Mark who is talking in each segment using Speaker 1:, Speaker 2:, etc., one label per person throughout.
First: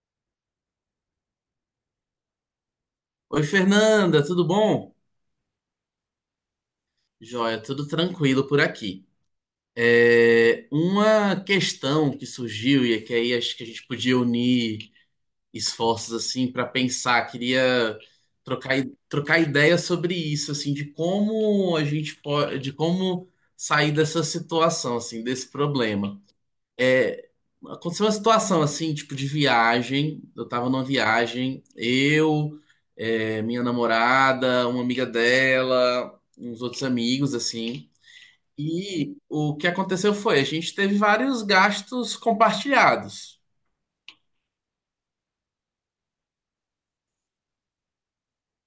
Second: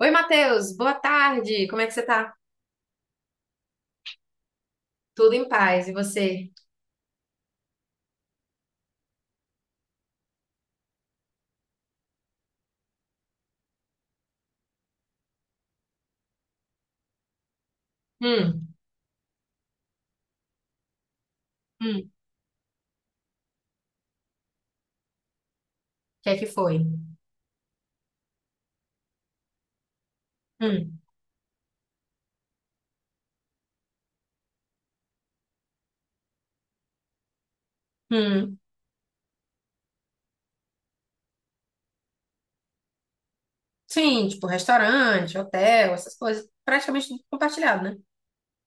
Speaker 1: Oi, Matheus, boa tarde. Como é que você tá?
Speaker 2: Oi, Fernanda, tudo bom?
Speaker 1: Tudo em paz. E você?
Speaker 2: Joia, tudo tranquilo por aqui. Uma questão que surgiu é que aí acho que a gente podia unir esforços assim para pensar. Queria
Speaker 1: Hum,
Speaker 2: trocar, trocar ideia sobre isso, assim, de como a
Speaker 1: o
Speaker 2: gente pode, de como sair dessa situação, assim, desse problema.
Speaker 1: que é que foi?
Speaker 2: É, Aconteceu uma situação assim, tipo de viagem. Eu tava numa
Speaker 1: Hum,
Speaker 2: viagem, eu, minha namorada, uma amiga dela, uns outros amigos, assim.
Speaker 1: hum.
Speaker 2: E o que aconteceu foi, a gente teve vários gastos compartilhados.
Speaker 1: Sim, tipo restaurante, hotel, essas coisas, praticamente tudo compartilhado, né?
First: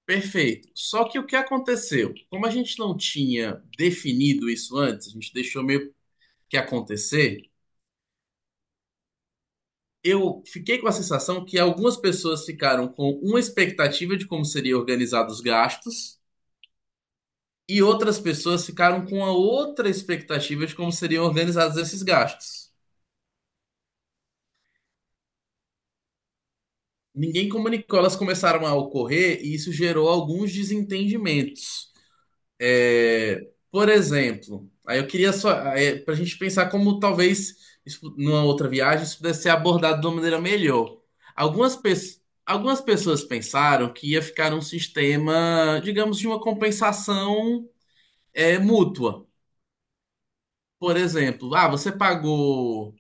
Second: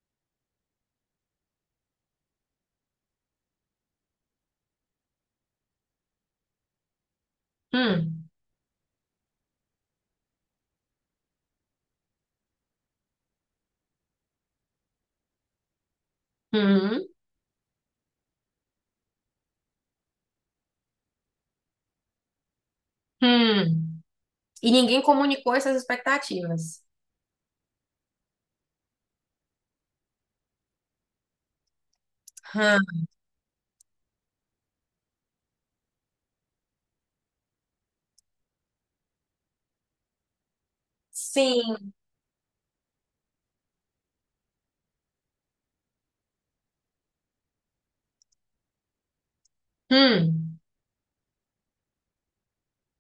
Speaker 2: Perfeito. Só que o que aconteceu? Como a gente não tinha definido isso antes, a gente deixou meio que acontecer.
Speaker 1: Hum,
Speaker 2: Eu fiquei com a sensação que algumas pessoas ficaram com uma expectativa de como seria organizado os gastos,
Speaker 1: hum,
Speaker 2: e outras pessoas ficaram com a outra expectativa de como seriam organizados esses gastos.
Speaker 1: hum. E ninguém comunicou essas expectativas.
Speaker 2: Ninguém comunicou, elas começaram a ocorrer e isso gerou alguns desentendimentos.
Speaker 1: Hã,
Speaker 2: Por exemplo, aí eu queria só, para a gente pensar como talvez isso, numa outra viagem, isso pudesse ser abordado de uma maneira melhor. Algumas,
Speaker 1: sim.
Speaker 2: algumas pessoas pensaram que ia ficar um sistema, digamos, de uma compensação mútua.
Speaker 1: Hum,
Speaker 2: Por exemplo, ah, você pagou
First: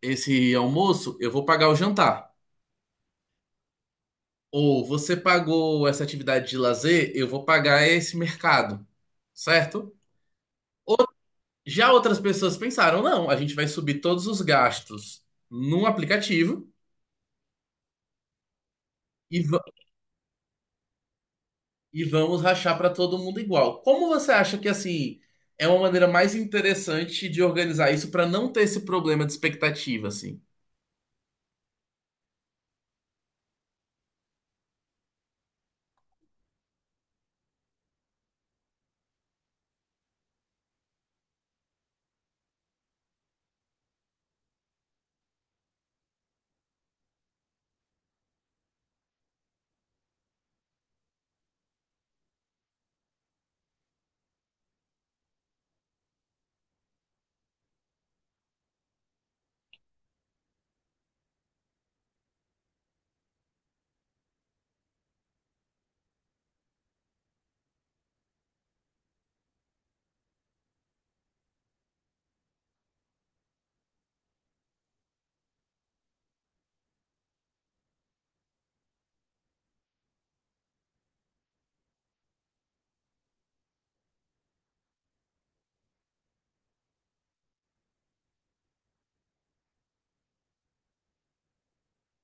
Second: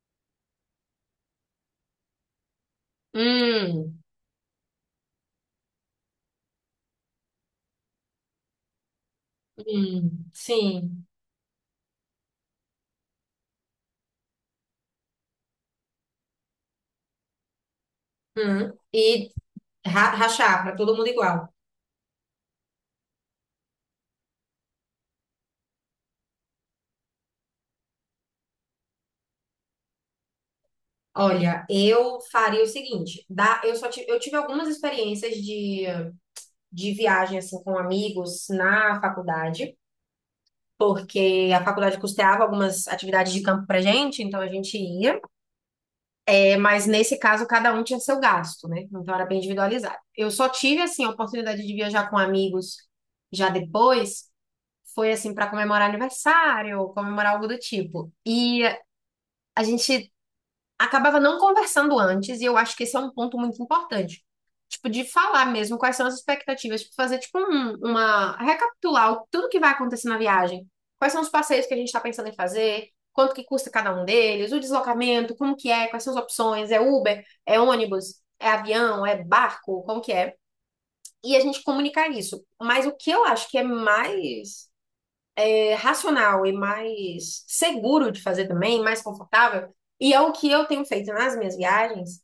Speaker 2: esse almoço, eu vou pagar o jantar.
Speaker 1: hum,
Speaker 2: Ou você pagou essa atividade de lazer, eu vou pagar esse mercado, certo?
Speaker 1: Sim.
Speaker 2: Já outras pessoas pensaram, não, a gente vai subir todos os gastos num aplicativo
Speaker 1: Hum. E
Speaker 2: e,
Speaker 1: rachar para todo mundo igual.
Speaker 2: e vamos rachar para todo mundo igual. Como você acha que assim é uma maneira mais interessante de organizar isso para não ter esse problema de expectativa, assim?
Speaker 1: Olha, eu faria o seguinte, dá, eu tive algumas experiências de viagem assim com amigos na faculdade, porque a faculdade custeava algumas atividades de campo pra gente, então a gente ia. É, mas nesse caso cada um tinha seu gasto, né? Então era bem individualizado. Eu só tive assim a oportunidade de viajar com amigos já depois, foi assim para comemorar aniversário, comemorar algo do tipo. E a gente acabava não conversando antes, e eu acho que esse é um ponto muito importante. Tipo, de falar mesmo quais são as expectativas, tipo, fazer tipo uma recapitular tudo que vai acontecer na viagem. Quais são os passeios que a gente está pensando em fazer, quanto que custa cada um deles, o deslocamento, como que é, quais são as opções, é Uber, é ônibus, é avião, é barco, como que é? E a gente comunicar isso. Mas o que eu acho que é mais racional e mais seguro de fazer também, mais confortável, e é o que eu tenho feito nas minhas viagens,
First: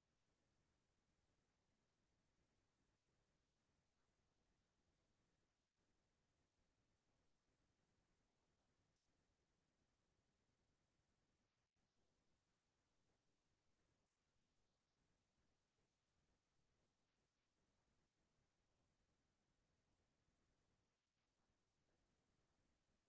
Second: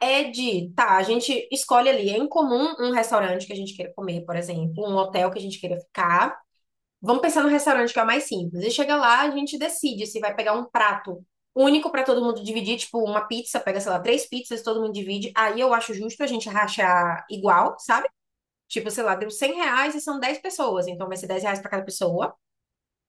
Speaker 1: é de, tá, a gente escolhe ali, é incomum um restaurante que a gente queira comer, por exemplo, um hotel que a gente queira ficar. Vamos pensar no restaurante que é o mais simples. E chega lá, a gente decide se vai pegar um prato único para todo mundo dividir, tipo uma pizza, pega, sei lá, três pizzas, todo mundo divide. Aí eu acho justo a gente rachar igual, sabe? Tipo, sei lá, deu R$ 100 e são 10 pessoas, então vai ser R$ 10 para cada pessoa.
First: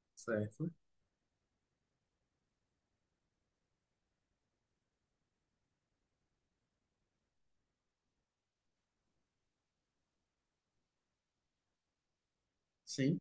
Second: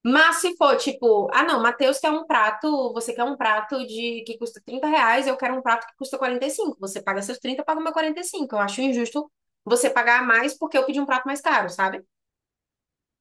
Speaker 1: Mas se
Speaker 2: Certo.
Speaker 1: for tipo, ah não, Matheus quer um prato, você quer um prato de que custa R$ 30, eu quero um prato que custa 45. Você paga seus 30, eu pago meu 45. Eu acho injusto você pagar mais porque eu pedi um prato mais caro, sabe?
Speaker 2: Sim.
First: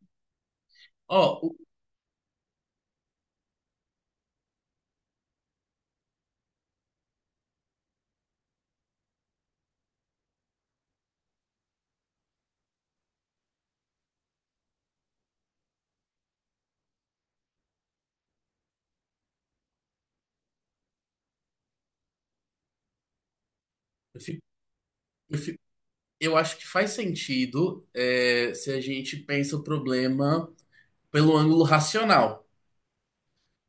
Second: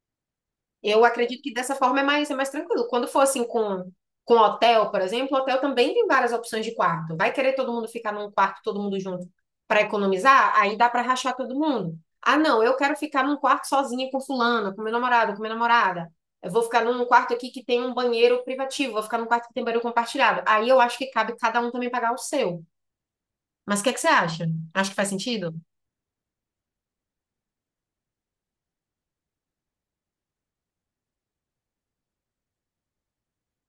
Speaker 1: Eu
Speaker 2: Ó,
Speaker 1: acredito que dessa forma é mais, tranquilo. Quando for assim com hotel, por exemplo, hotel também tem várias opções de quarto. Vai querer todo mundo ficar num quarto, todo mundo junto, para economizar? Aí dá para rachar todo mundo. Ah, não, eu quero ficar num quarto sozinha com fulano, com meu namorado, com minha namorada. Eu vou ficar num quarto aqui que tem um banheiro privativo, vou ficar num quarto que tem banheiro compartilhado. Aí eu acho que cabe cada um também pagar o seu. Mas o que é que você
Speaker 2: eu fi-
Speaker 1: acha? Acho que faz
Speaker 2: eu
Speaker 1: sentido?
Speaker 2: fico. Eu acho que faz sentido, se a gente pensa o problema pelo ângulo racional.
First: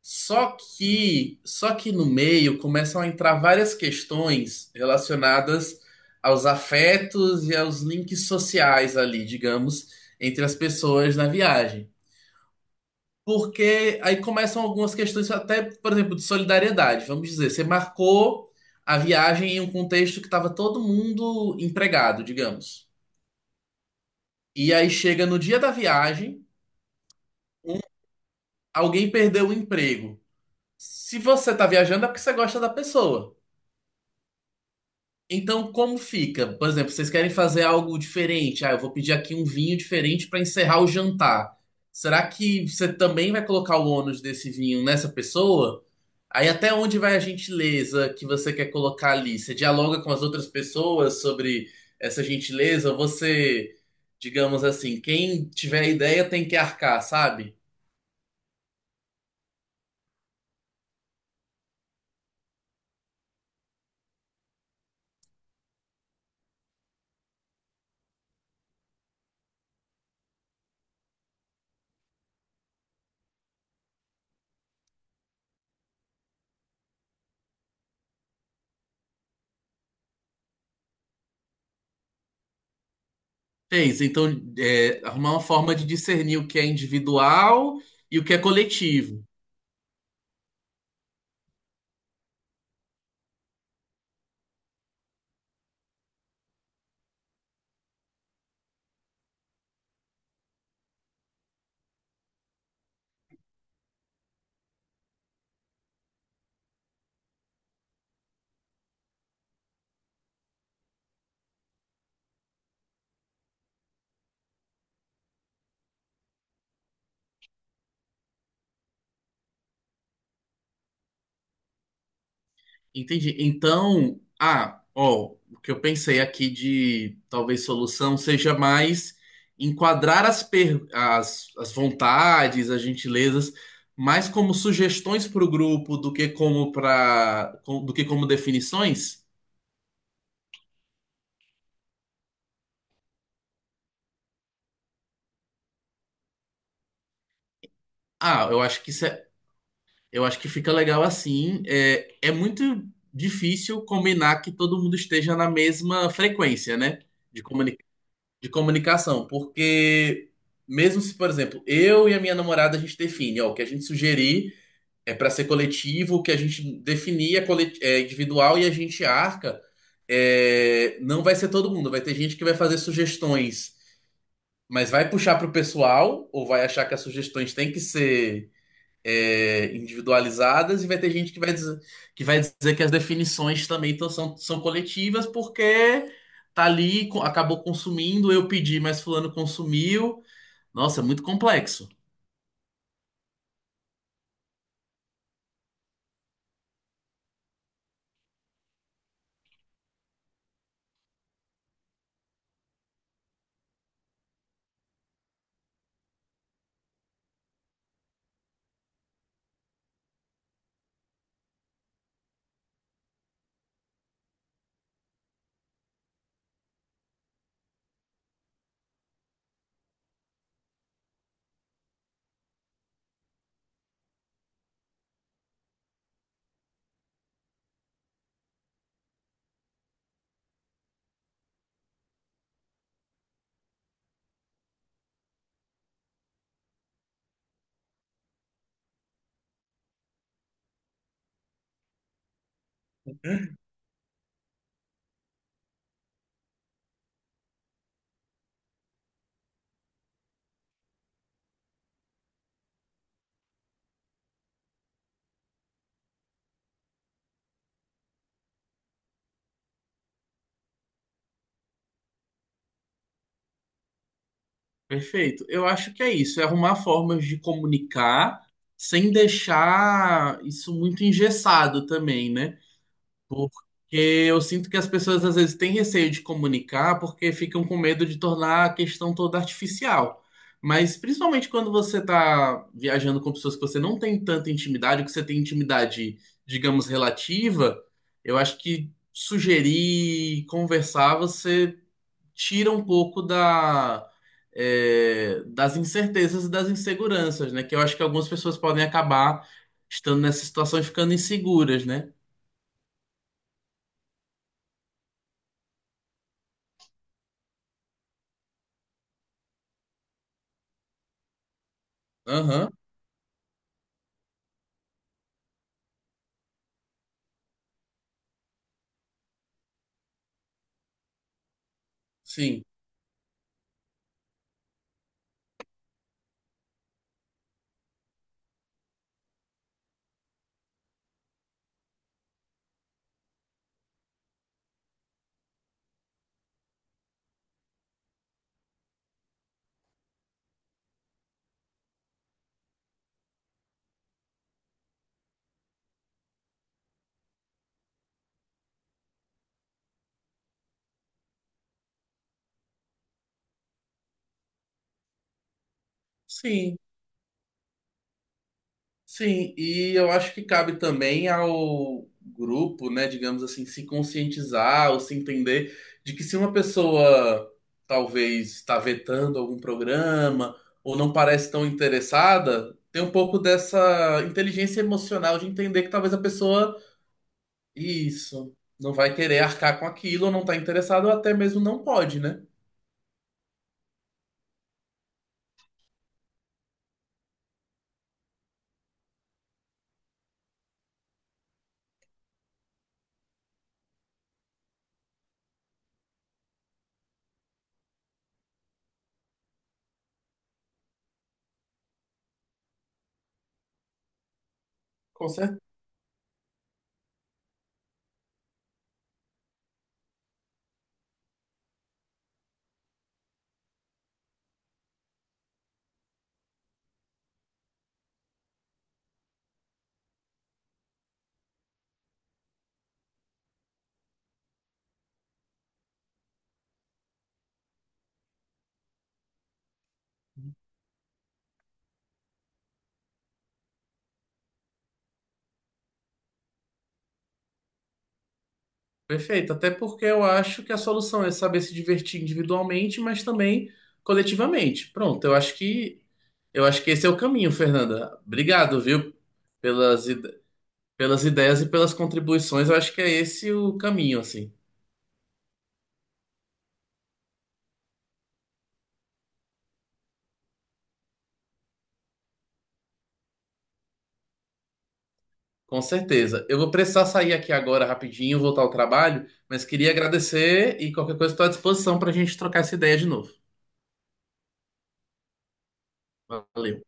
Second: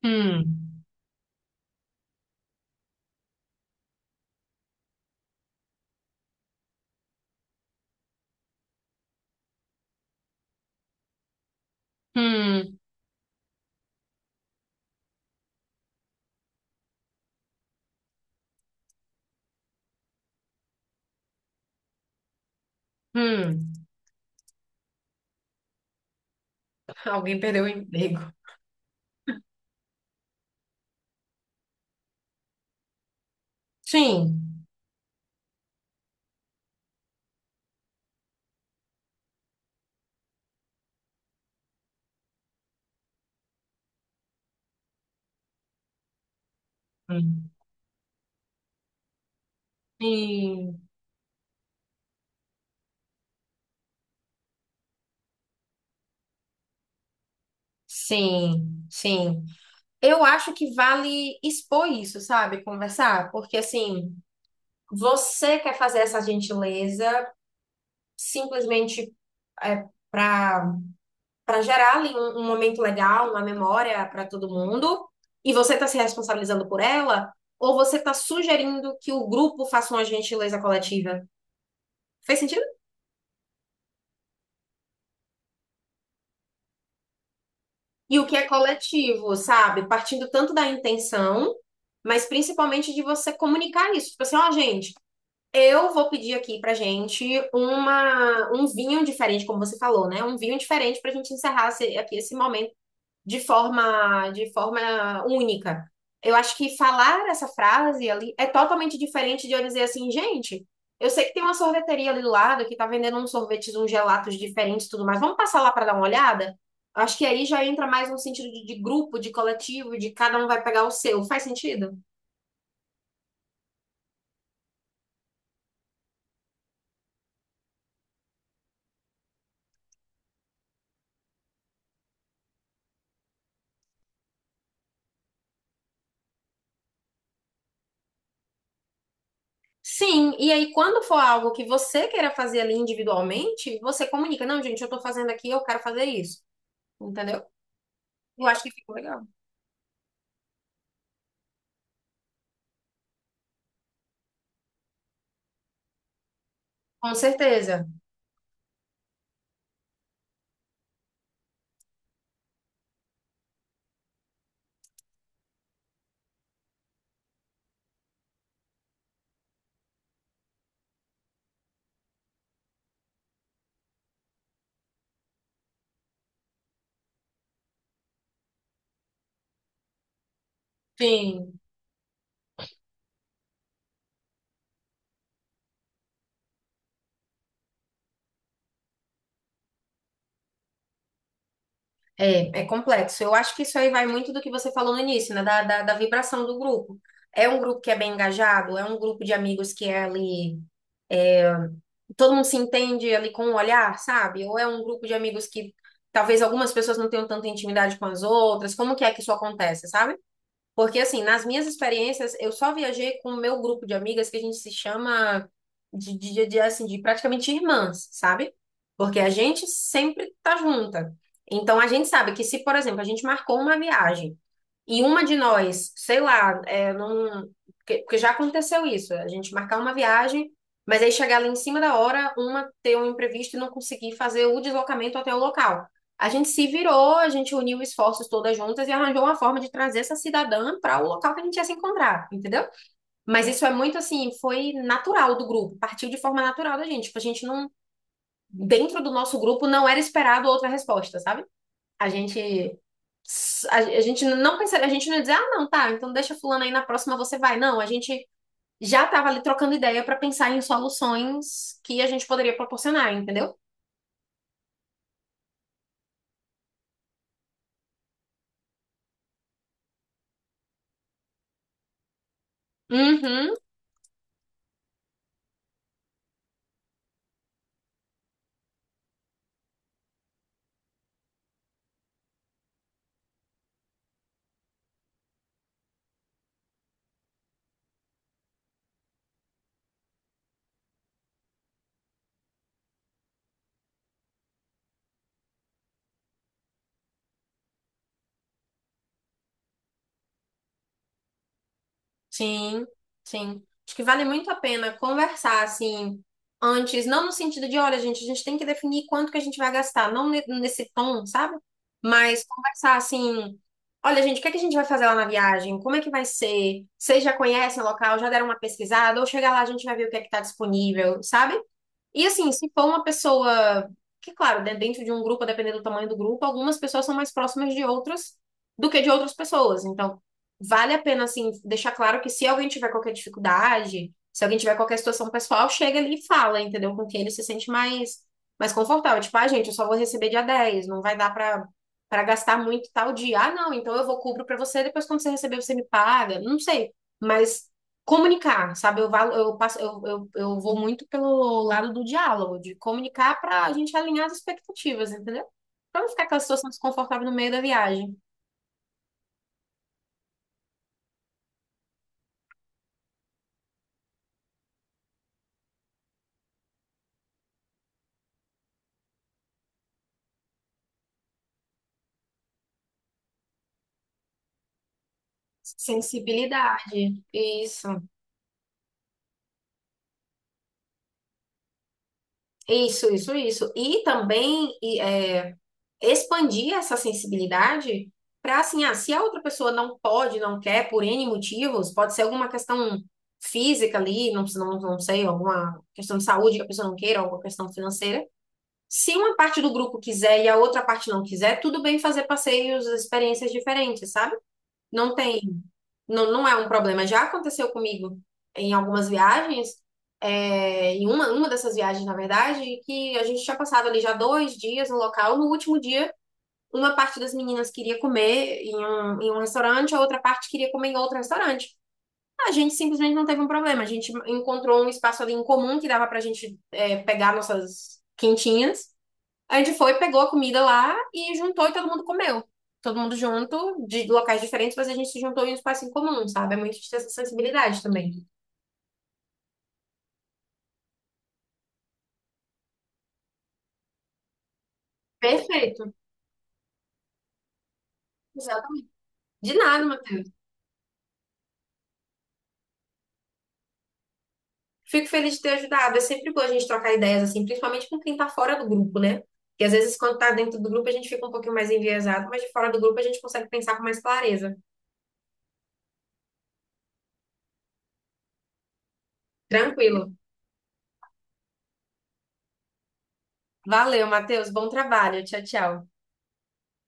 Speaker 2: Só
Speaker 1: Hum,
Speaker 2: que, só que no meio começam a entrar várias questões relacionadas aos afetos e aos links sociais ali, digamos, entre as pessoas na viagem.
Speaker 1: hum,
Speaker 2: Porque aí começam algumas questões, até, por exemplo, de solidariedade. Vamos dizer, você marcou a viagem em um contexto que estava todo mundo empregado, digamos.
Speaker 1: hum.
Speaker 2: E aí chega no dia da viagem,
Speaker 1: Alguém perdeu o
Speaker 2: um-
Speaker 1: emprego.
Speaker 2: alguém perdeu o emprego. Se você tá viajando é porque você gosta da pessoa.
Speaker 1: Sim.
Speaker 2: Então, como fica? Por exemplo, vocês querem fazer algo diferente. Ah, eu vou pedir aqui um vinho diferente para encerrar o jantar. Será que você também vai colocar o ônus desse vinho nessa pessoa? Aí até onde vai a
Speaker 1: Hum.
Speaker 2: gentileza que você quer colocar ali? Você dialoga com as outras
Speaker 1: Sim,
Speaker 2: pessoas sobre essa gentileza? Ou você, digamos assim, quem tiver a ideia tem que arcar, sabe?
Speaker 1: sim, sim. Eu acho que vale expor isso, sabe? Conversar, porque assim, você quer fazer essa gentileza simplesmente é, para gerar ali um, momento legal, uma memória para todo mundo, e você está se responsabilizando por ela, ou você está sugerindo que o grupo faça uma gentileza coletiva? Fez sentido?
Speaker 2: Fez. Então, arrumar uma forma de discernir o que é individual
Speaker 1: E
Speaker 2: e o
Speaker 1: o
Speaker 2: que
Speaker 1: que
Speaker 2: é
Speaker 1: é
Speaker 2: coletivo.
Speaker 1: coletivo, sabe? Partindo tanto da intenção, mas principalmente de você comunicar isso. Tipo assim, ó, gente, eu vou pedir aqui pra gente um vinho diferente, como você falou, né? Um vinho diferente pra gente encerrar aqui esse momento de forma, única. Eu acho que falar essa frase ali é totalmente diferente de eu dizer assim, gente, eu sei que tem uma sorveteria ali do lado que tá vendendo uns sorvetes, uns gelatos diferentes e tudo mais. Vamos passar lá para dar uma olhada? Acho que aí já entra mais um sentido de grupo, de coletivo, de cada um vai pegar o seu. Faz sentido?
Speaker 2: Entendi. Então, ah, ó, o que eu pensei aqui de talvez solução seja mais enquadrar as, as, vontades, as gentilezas, mais como sugestões para o grupo do que como para do que como definições.
Speaker 1: Sim, e aí quando for algo que você queira fazer ali individualmente, você comunica, não, gente, eu tô fazendo aqui, eu quero fazer isso. Entendeu? Eu
Speaker 2: Ah, eu
Speaker 1: acho que
Speaker 2: acho que
Speaker 1: ficou
Speaker 2: isso
Speaker 1: legal.
Speaker 2: é... Eu acho que fica legal assim. É muito difícil combinar que todo mundo esteja na mesma frequência, né?
Speaker 1: Com
Speaker 2: De, comuni
Speaker 1: certeza.
Speaker 2: de comunicação. Porque, mesmo se, por exemplo, eu e a minha namorada, a gente define, ó, o que a gente sugerir é para ser coletivo, o que a gente definir é, é individual e a gente arca, é, não vai ser todo mundo. Vai ter gente que vai fazer sugestões, mas vai puxar pro pessoal, ou vai achar que as sugestões têm que ser individualizadas, e vai ter gente que vai
Speaker 1: Sim.
Speaker 2: dizer vai dizer que as definições também são, são coletivas porque tá ali, acabou consumindo, eu pedi, mas fulano consumiu. Nossa, é muito complexo.
Speaker 1: É. É complexo. Eu acho que isso aí vai muito do que você falou no início, né? Da vibração do grupo. É um grupo que é bem engajado? É um grupo de amigos que é ali. Todo mundo se entende ali com o olhar, sabe? Ou é um grupo de amigos que talvez algumas pessoas não tenham tanta intimidade com as outras? Como que é que isso acontece, sabe? Porque, assim, nas minhas experiências, eu só viajei com o meu grupo de amigas que a gente se chama assim, de praticamente irmãs, sabe? Porque a gente sempre tá junta. Então, a gente sabe que se, por exemplo, a gente marcou uma viagem e uma de nós, sei lá, é, não... Porque já aconteceu isso, a gente marcar uma viagem, mas aí chegar lá em cima da hora, uma ter um imprevisto e não conseguir fazer o deslocamento até o local. A gente se virou, a gente uniu esforços todas juntas e arranjou uma forma de trazer essa cidadã para o local que a gente ia se encontrar, entendeu? Mas isso é muito assim, foi natural do grupo, partiu de forma natural da gente. Tipo, a gente não, dentro do nosso grupo não era esperado outra resposta, sabe? A gente a gente não pensaria, a gente não ia dizer, ah, não, tá, então deixa fulano aí na próxima você vai. Não, a gente já tava ali trocando ideia para pensar em soluções que a gente poderia proporcionar, entendeu?
Speaker 2: Perfeito. Eu acho que é isso, é arrumar formas de comunicar sem deixar isso muito engessado também, né?
Speaker 1: Uhum.
Speaker 2: Porque eu sinto que as pessoas às vezes têm receio de comunicar porque ficam com medo de tornar a questão toda artificial. Mas principalmente quando você está viajando com pessoas que você não tem tanta intimidade, ou que você tem intimidade, digamos, relativa, eu acho que sugerir, conversar, você tira um pouco da, das incertezas e das inseguranças, né? Que eu acho que algumas pessoas podem acabar estando nessa situação e ficando inseguras, né?
Speaker 1: Sim, sim. Acho que vale muito a pena conversar assim antes, não no sentido de, olha, gente, a gente tem que definir quanto que a gente vai gastar, não nesse tom, sabe? Mas
Speaker 2: Aham,
Speaker 1: conversar assim, olha, gente, o que é que a gente vai fazer lá na viagem? Como é que vai ser? Vocês já conhecem o local? Já deram uma pesquisada? Ou chegar lá a gente vai ver o que é que tá disponível, sabe? E assim,
Speaker 2: sim.
Speaker 1: se for uma pessoa, que claro, né, dentro de um grupo, dependendo do tamanho do grupo, algumas pessoas são mais próximas de outras do que de outras pessoas. Então, vale a pena assim deixar claro que se alguém tiver qualquer dificuldade, se alguém tiver qualquer situação pessoal, chega ali e fala, entendeu? Com quem ele se sente mais confortável. Tipo, ah, gente, eu só vou receber dia 10, não vai dar para gastar muito tal dia. Ah, não, então eu vou cubro para você, depois quando você receber você me paga. Não sei, mas comunicar, sabe? Eu, valo- eu passo, eu vou muito pelo lado do diálogo, de comunicar para a gente alinhar as expectativas, entendeu? Para não ficar aquela situação
Speaker 2: Sim,
Speaker 1: desconfortável no meio da viagem.
Speaker 2: sim, e eu acho que cabe também ao grupo, né, digamos assim, se conscientizar ou se entender de que se uma pessoa talvez está vetando algum programa ou não parece tão interessada, tem um pouco dessa inteligência emocional de entender que talvez a pessoa,
Speaker 1: Sensibilidade. Isso,
Speaker 2: isso, não vai querer arcar com aquilo ou não está interessada ou até mesmo não pode, né?
Speaker 1: isso, isso, isso. E também expandir essa sensibilidade para, assim, ah, se a outra pessoa não pode, não quer, por N motivos, pode ser alguma questão física ali, não, não, não sei, alguma questão de saúde que a pessoa não queira, alguma questão financeira. Se uma parte do grupo quiser e a outra parte não quiser, tudo bem fazer passeios, experiências diferentes, sabe? Não tem,
Speaker 2: Com...
Speaker 1: não, não é um problema. Já aconteceu comigo em algumas viagens, em uma dessas viagens, na verdade, que a gente tinha passado ali já 2 dias no local. No último dia, uma parte das meninas queria comer em um restaurante, a outra parte queria comer em outro restaurante. A gente simplesmente não teve um problema. A gente encontrou um espaço ali em comum que dava pra gente, pegar nossas quentinhas, a gente foi, pegou a comida lá e juntou e todo mundo comeu. Todo mundo junto, de locais diferentes, mas a gente se juntou em um espaço em comum, sabe? É muito de ter essa sensibilidade também.
Speaker 2: Perfeito, até porque eu acho que a solução é saber se divertir individualmente, mas também coletivamente. Pronto,
Speaker 1: Perfeito.
Speaker 2: eu acho que esse é o caminho, Fernanda. Obrigado,
Speaker 1: Exatamente.
Speaker 2: viu,
Speaker 1: De nada,
Speaker 2: pelas
Speaker 1: Matheus.
Speaker 2: ide- pelas ideias e pelas contribuições. Eu acho que é esse o caminho, assim.
Speaker 1: Fico feliz de ter ajudado. É sempre bom a gente trocar ideias, assim, principalmente com quem tá fora do grupo, né? Porque às vezes quando tá dentro do grupo a gente fica um pouquinho mais enviesado, mas de fora do grupo a gente consegue pensar com mais clareza.
Speaker 2: Com certeza. Eu vou precisar sair aqui agora rapidinho, voltar ao trabalho, mas queria
Speaker 1: Tranquilo.
Speaker 2: agradecer e qualquer coisa estou à disposição para a gente trocar essa ideia de novo.
Speaker 1: Valeu, Matheus. Bom trabalho. Tchau, tchau.
Speaker 2: Valeu.